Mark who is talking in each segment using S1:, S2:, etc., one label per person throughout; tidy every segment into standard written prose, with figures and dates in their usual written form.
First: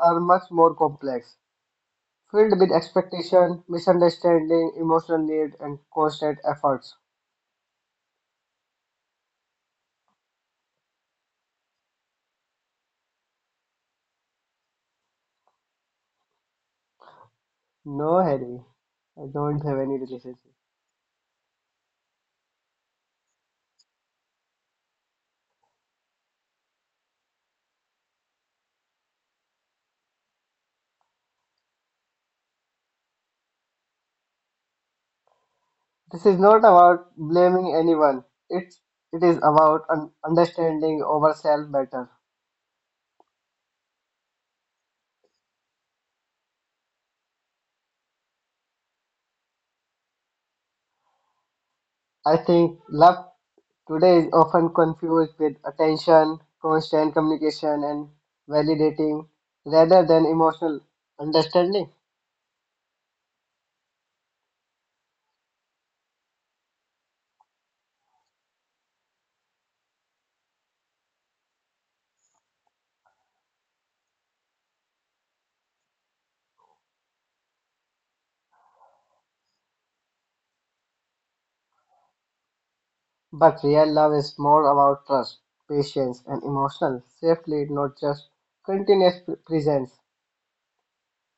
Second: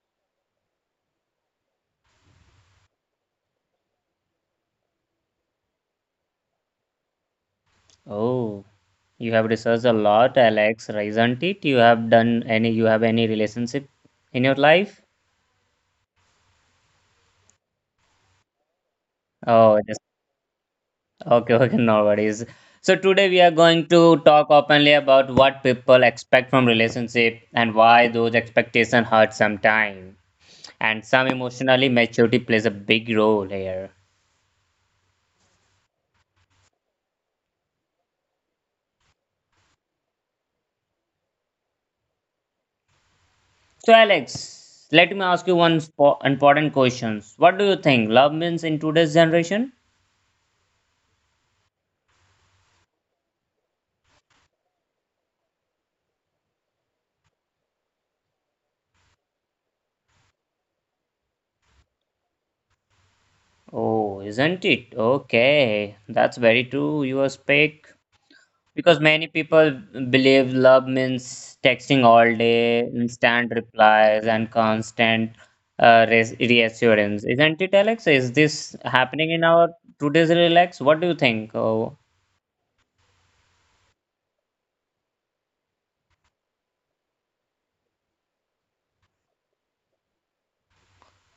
S1: are much more complex, filled with expectation, misunderstanding, emotional need, and constant efforts.
S2: Oh, you have researched a lot, Alex, isn't it? You have any relationship in your life?
S1: No, Harry, I don't have
S2: Oh,
S1: any
S2: just
S1: relationship.
S2: okay, no worries. So today we are going to talk openly about what people expect from relationship and why those expectations hurt sometimes. And some emotionally maturity plays a big role here.
S1: This is not about blaming anyone. It's it is about understanding ourselves better.
S2: So Alex, let me ask you one spo important question. What do you think love means in today's generation?
S1: I think love today is often confused with attention, constant communication, and validating rather than emotional understanding.
S2: Oh, isn't it? Okay, that's very true. You speak. Because many people believe love means texting all day, instant replies, and constant res reassurance. Isn't it, Alex? Is this happening in our today's relax? What do you think? Oh,
S1: But real love is more about trust, patience, and emotional safety, not just continuous presence.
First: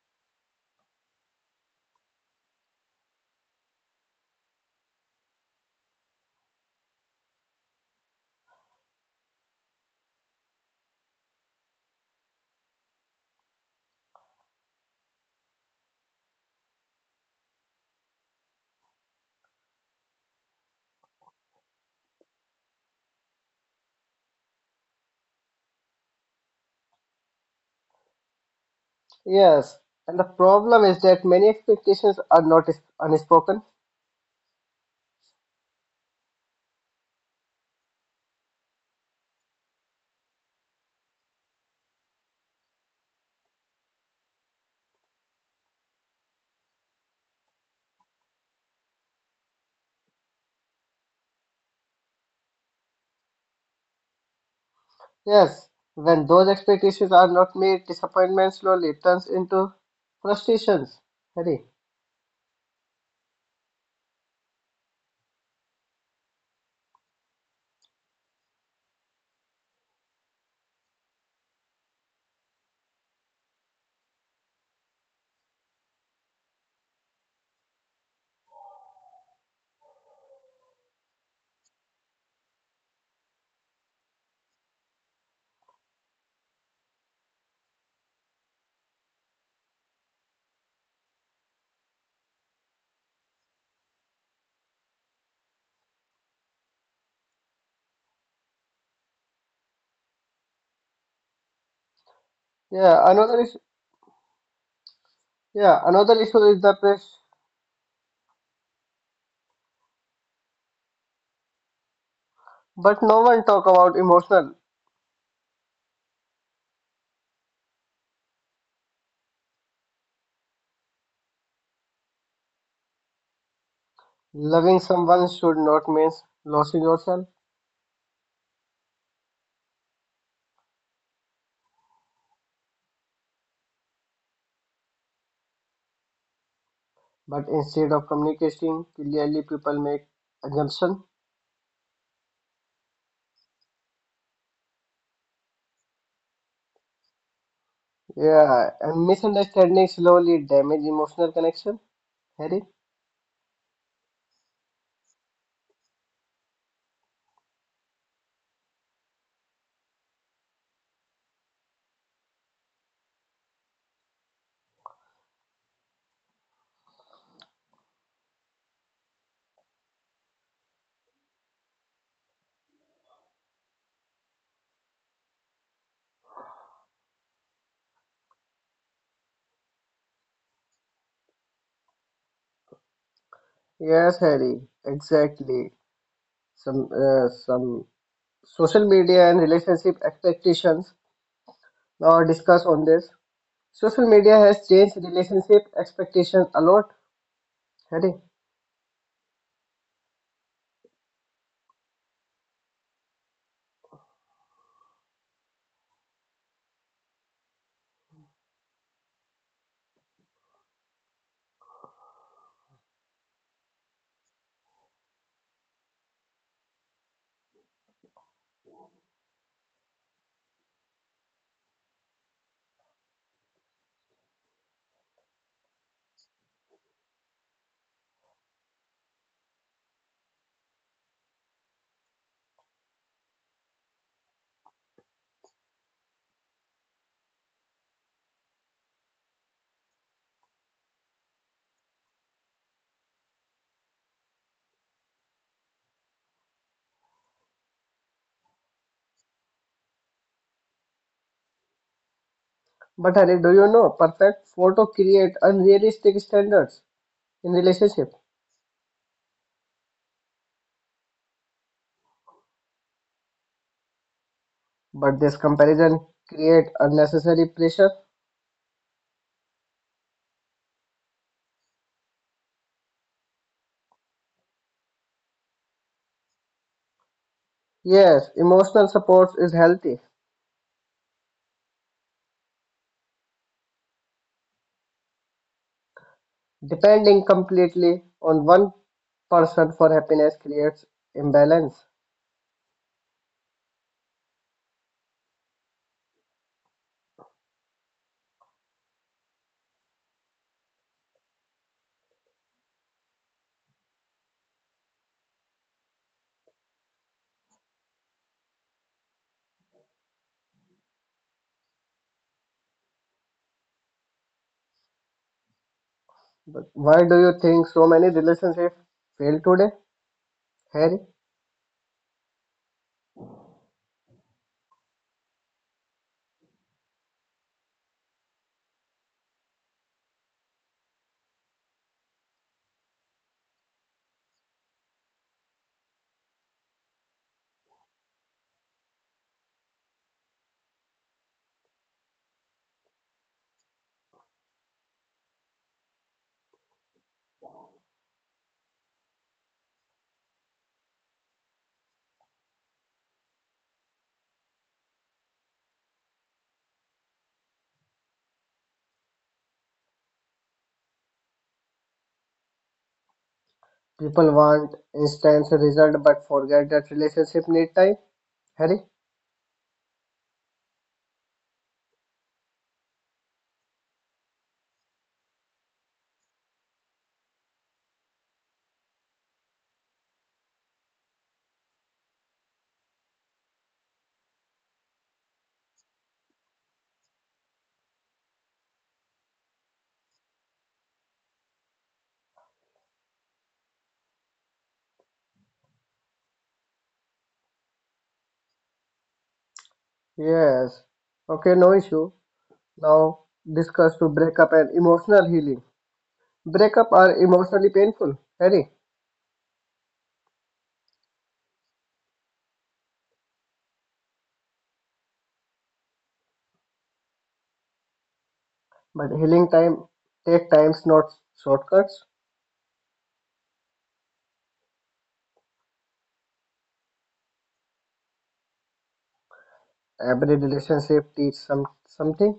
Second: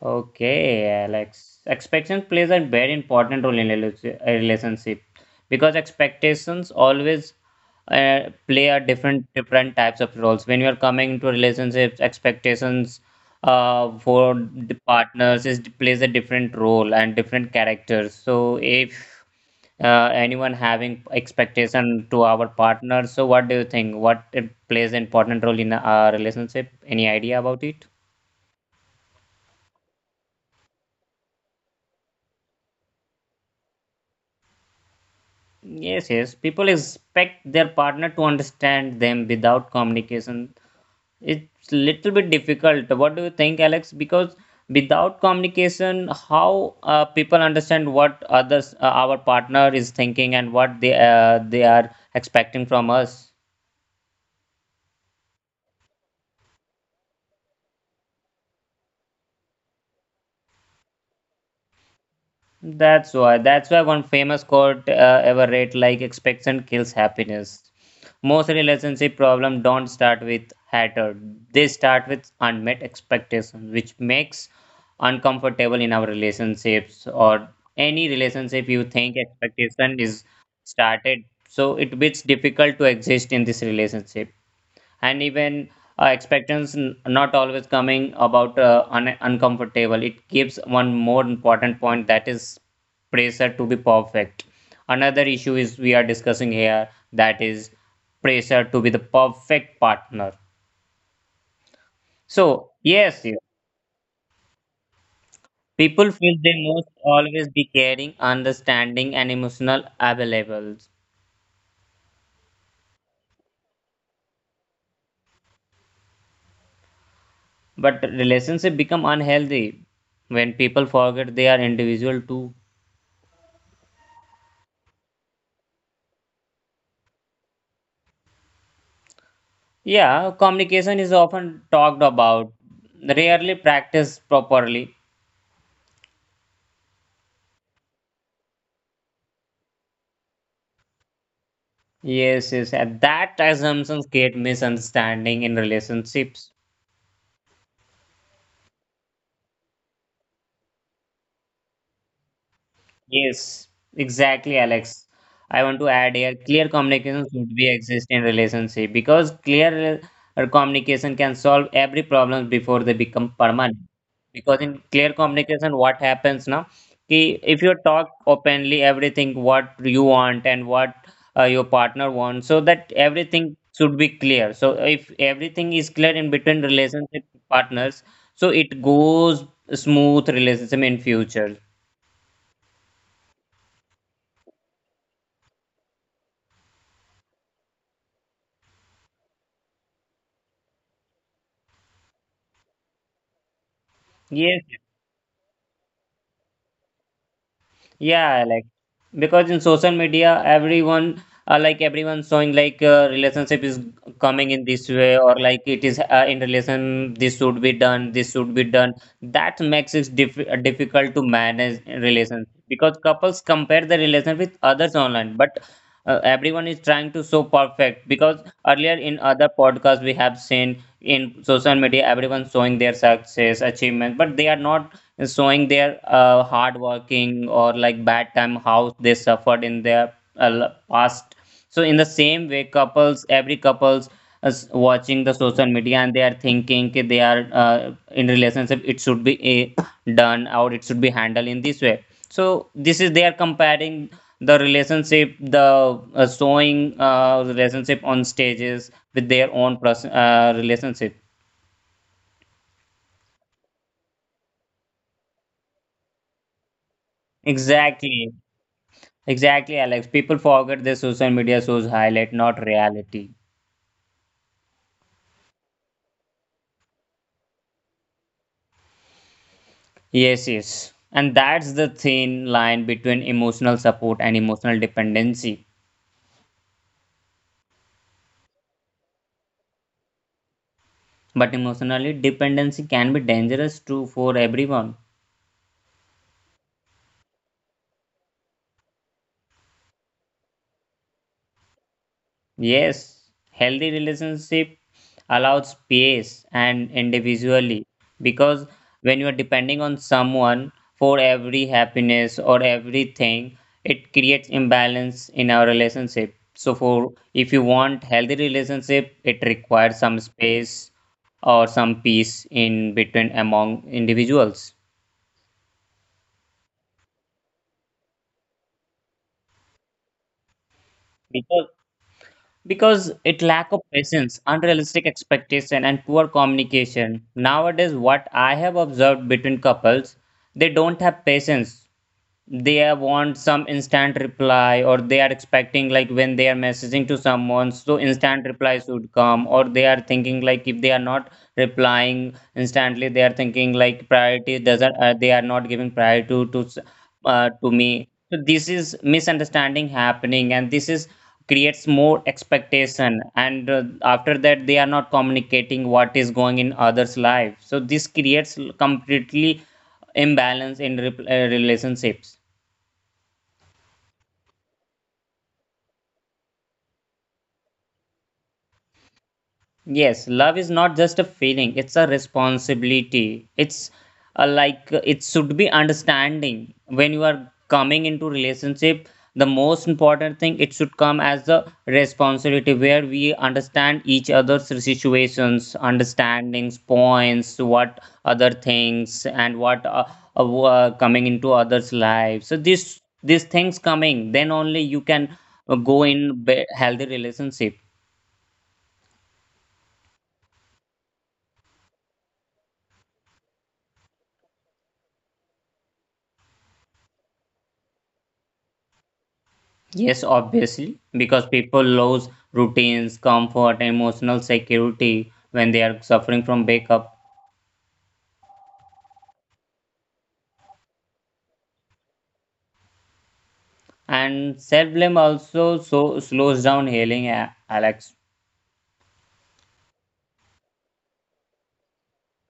S2: okay, Alex. Expectation plays a very important role in a relationship because expectations always uh, play a different types of roles. When you are coming into relationships, expectations for the partners is plays a different role and different characters. So if anyone having expectation to our partner, so what do you think? What it plays an important role in a relationship? Any idea about it?
S1: Yes, and the problem is that many expectations are not is- unspoken.
S2: Yes. People expect their partner to understand them without communication. It's little bit difficult. What do you think, Alex? Because without communication, how people understand what others, our partner is thinking and what they are expecting from us?
S1: Yes, when those expectations are not met, disappointment slowly turns into frustrations. Hurry.
S2: That's why one famous quote ever read like expectation kills happiness. Most relationship problem don't start with hatred. They start with unmet expectations, which makes uncomfortable in our relationships or any relationship you think expectation is started. So it becomes difficult to exist in this relationship and even expectations not always coming about uncomfortable it gives one more important point that is pressure to be perfect, another issue is we are discussing here that is pressure to be the perfect partner, so
S1: Yeah,
S2: yes,
S1: another is yeah,
S2: people
S1: another
S2: feel
S1: issue
S2: they
S1: is the
S2: must
S1: press.
S2: always be caring understanding and emotional available,
S1: But no one talk about emotional.
S2: but relationship become unhealthy when people forget they are individual too.
S1: Loving someone should not mean losing yourself,
S2: Yeah, communication is often talked about, rarely practiced properly.
S1: but instead of communicating clearly, people make assumption.
S2: Yes, and that assumptions create misunderstanding in relationships.
S1: Yeah, and misunderstanding slowly damage emotional connection. Harry?
S2: Yes, exactly, Alex. I want to add here clear communication should be exist in relationship because clear communication can solve every problem before they become permanent. Because in clear communication, what happens now? Ki if you talk openly everything what you want and what your partner wants, so that everything should be clear. So if everything is clear in between relationship partners, so it goes smooth relationship in future.
S1: Yes, Harry. Exactly. Some some social media and relationship expectations or discuss on this. Social media has
S2: Yes.
S1: changed relationship expectations a lot, Harry.
S2: Yeah, like because in social media, everyone like everyone showing like relationship is coming in this way or like it is in relation, this should be done, this should be done. That makes it difficult to manage relations because couples compare the relation with others online, but everyone is trying to show perfect because earlier in other podcasts we have seen in social media everyone showing their success achievement, but they are not showing their hard working or like bad time how they suffered in their past. So in the same way couples every couples is watching the social media and they are thinking ki they are in relationship it should be done or it should be handled in this way, so this is they are comparing the relationship the showing relationship on stages with their own relationship.
S1: But Harry, do you know perfect photo create unrealistic standards in relationship?
S2: exactly Exactly, Alex. People forget their social media shows highlight, not reality.
S1: But this comparison create unnecessary pressure.
S2: Yes. And that's the thin line between emotional support and emotional dependency.
S1: Yes, emotional support is healthy.
S2: But emotionally dependency can be dangerous too for everyone.
S1: Depending completely on one person for happiness creates imbalance.
S2: Yes, healthy relationship allows space and individually because when you are depending on someone for every happiness or everything, it creates imbalance in our relationship. So for if you want healthy relationship, it requires some space or some peace in between among individuals,
S1: But why do you think so many relationships fail today, Harry?
S2: because because it lack of patience unrealistic expectation and poor communication. Nowadays what I have observed between couples, they don't have patience, want some instant reply or they are expecting like when they are messaging to someone, so instant reply should come or they are thinking like if they are not replying instantly they are thinking like priority doesn't they are not giving priority to me. So this is misunderstanding happening and this is creates more expectation and after that they are not communicating what is going in others life, so this creates completely imbalance in relationships.
S1: People want instant result but forget that relationship need time. Harry?
S2: Yes, love is not just a feeling, it's a responsibility. It's a, it should be understanding. When you are coming into relationship, the most important thing it should come as the responsibility where we understand each other's situations, understandings, points, what other things and what coming into others' lives. So this these things coming, then only you can healthy relationship.
S1: Yes. Okay, no issue. Now discuss to breakup and emotional healing. Breakup are emotionally painful, Harry.
S2: Yes, obviously, because people lose routines, comfort, emotional security when they are suffering from breakup.
S1: But healing time take times not shortcuts.
S2: And self blame also so slows down healing, Alex.
S1: Every relationship teach some something.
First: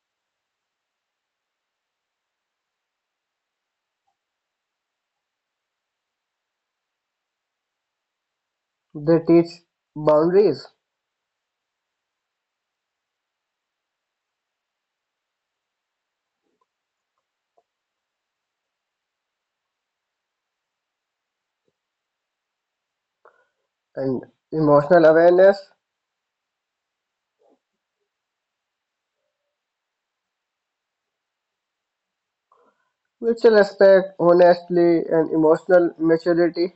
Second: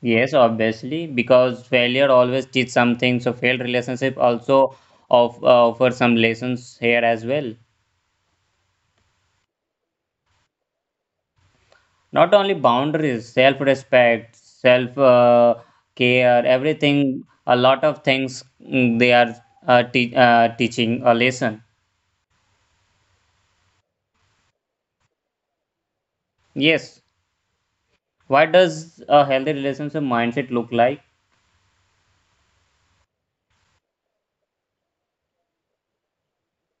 S2: Yes, obviously, because failure always teaches something. So failed relationship also of offer some lessons here as well.
S1: They teach boundaries
S2: Not only boundaries, self respect, self care, everything. A lot of things mm, they are teaching a lesson.
S1: and emotional awareness,
S2: Yes. What does a healthy relationship mindset look like?
S1: mutual respect, honestly and emotional maturity.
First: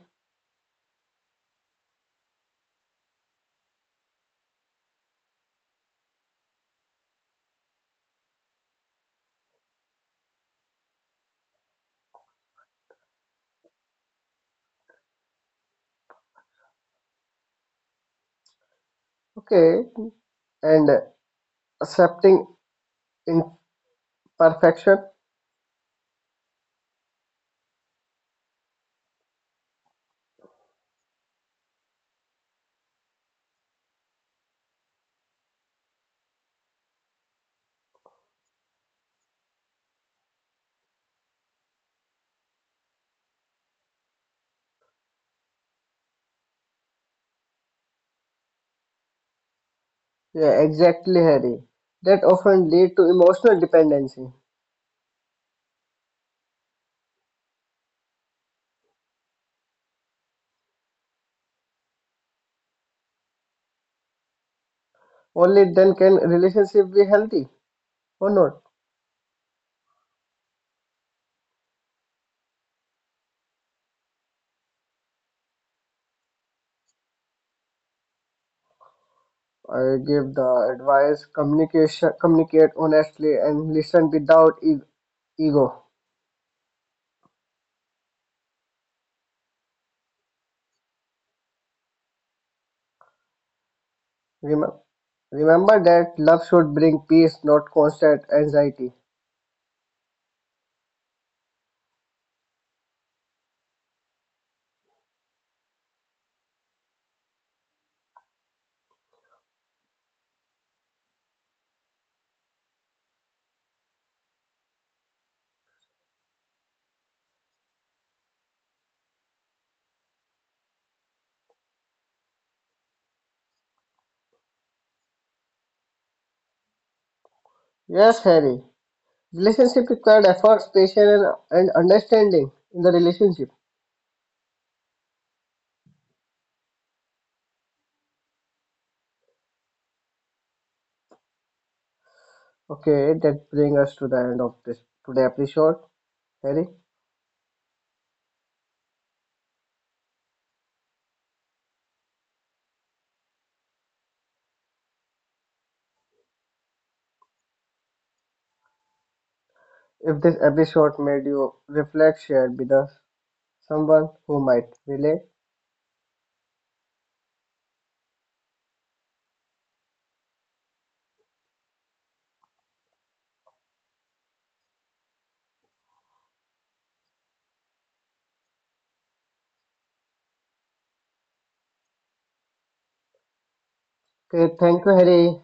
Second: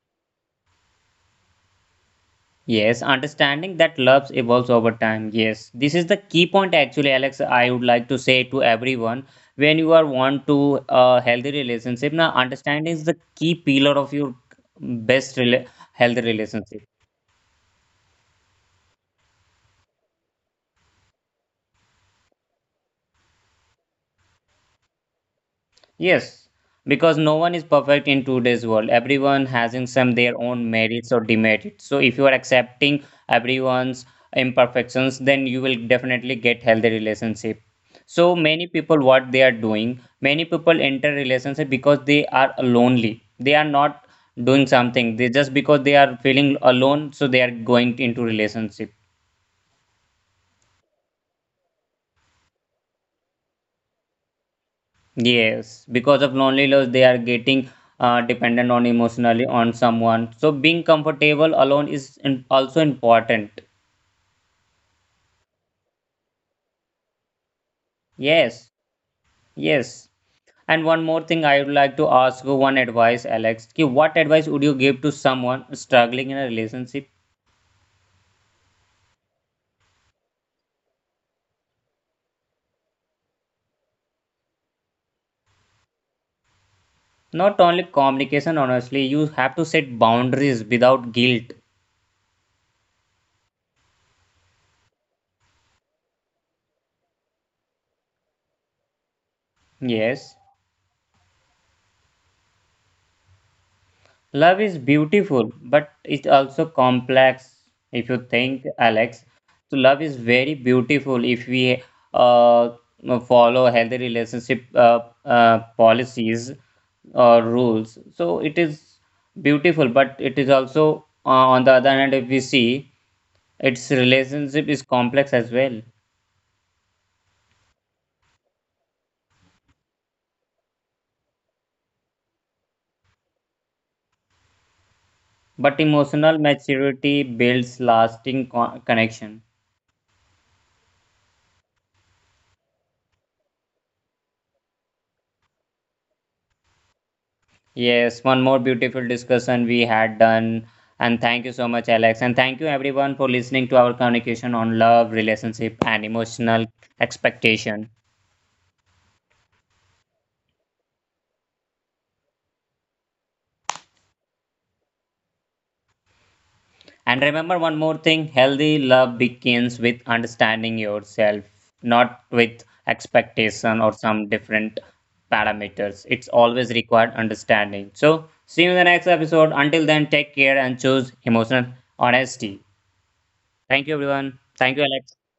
S2: Yes, understanding that love evolves over time. Yes, this is the key point actually, Alex. I would like to say to everyone when you are want to a healthy relationship. Now, understanding is the key pillar of your best rela- healthy relationship.
S1: Okay. And accepting in. Perfection?
S2: Yes, because no one is perfect in today's world. Everyone has in some their own merits or demerits. So if you are accepting everyone's imperfections, then you will definitely get healthy relationship. So many people what they are doing, many people enter relationship because they are lonely. They are not doing something. They just because they are feeling alone, so they are going into relationship.
S1: Yeah, exactly, Harry. That often lead to emotional dependency.
S2: Yes, because of lonely loneliness, they are getting dependent on emotionally on someone. So being comfortable alone is in, also important.
S1: Only then can relationship be healthy or not.
S2: Yes, yes. And one more thing, I would like to ask you one advice, Alex. Ki what advice would you give to someone struggling in a relationship?
S1: I give the advice, communication, communicate honestly and listen without ego.
S2: Not only communication, honestly, you have to set boundaries without guilt.
S1: Remember, remember that love should bring peace, not constant anxiety.
S2: Yes. Love is beautiful, but it's also complex. If you think, Alex, so love is very beautiful if we uh, follow healthy relationship policies or rules. So it is beautiful, but it is also on the other hand, if we see, its relationship is complex as well.
S1: Yes, Harry. Relationship required efforts, patience, and understanding in the relationship.
S2: But emotional maturity builds lasting connection.
S1: Okay, that brings us to the end of this today episode, Harry.
S2: Yes, one more beautiful discussion we had done. And thank you so much, Alex. And thank you, everyone, for listening to our communication on love, relationship, and emotional expectation.
S1: If this episode made you reflect, share with us someone who might relate.
S2: And remember one more thing, healthy love begins with understanding yourself, not with expectation or some different parameters. It's always required understanding. So, see you in the next episode. Until then, take care and choose emotional honesty. Thank you, everyone.
S1: Okay,
S2: Thank
S1: thank
S2: you,
S1: you,
S2: Alex.
S1: Harry.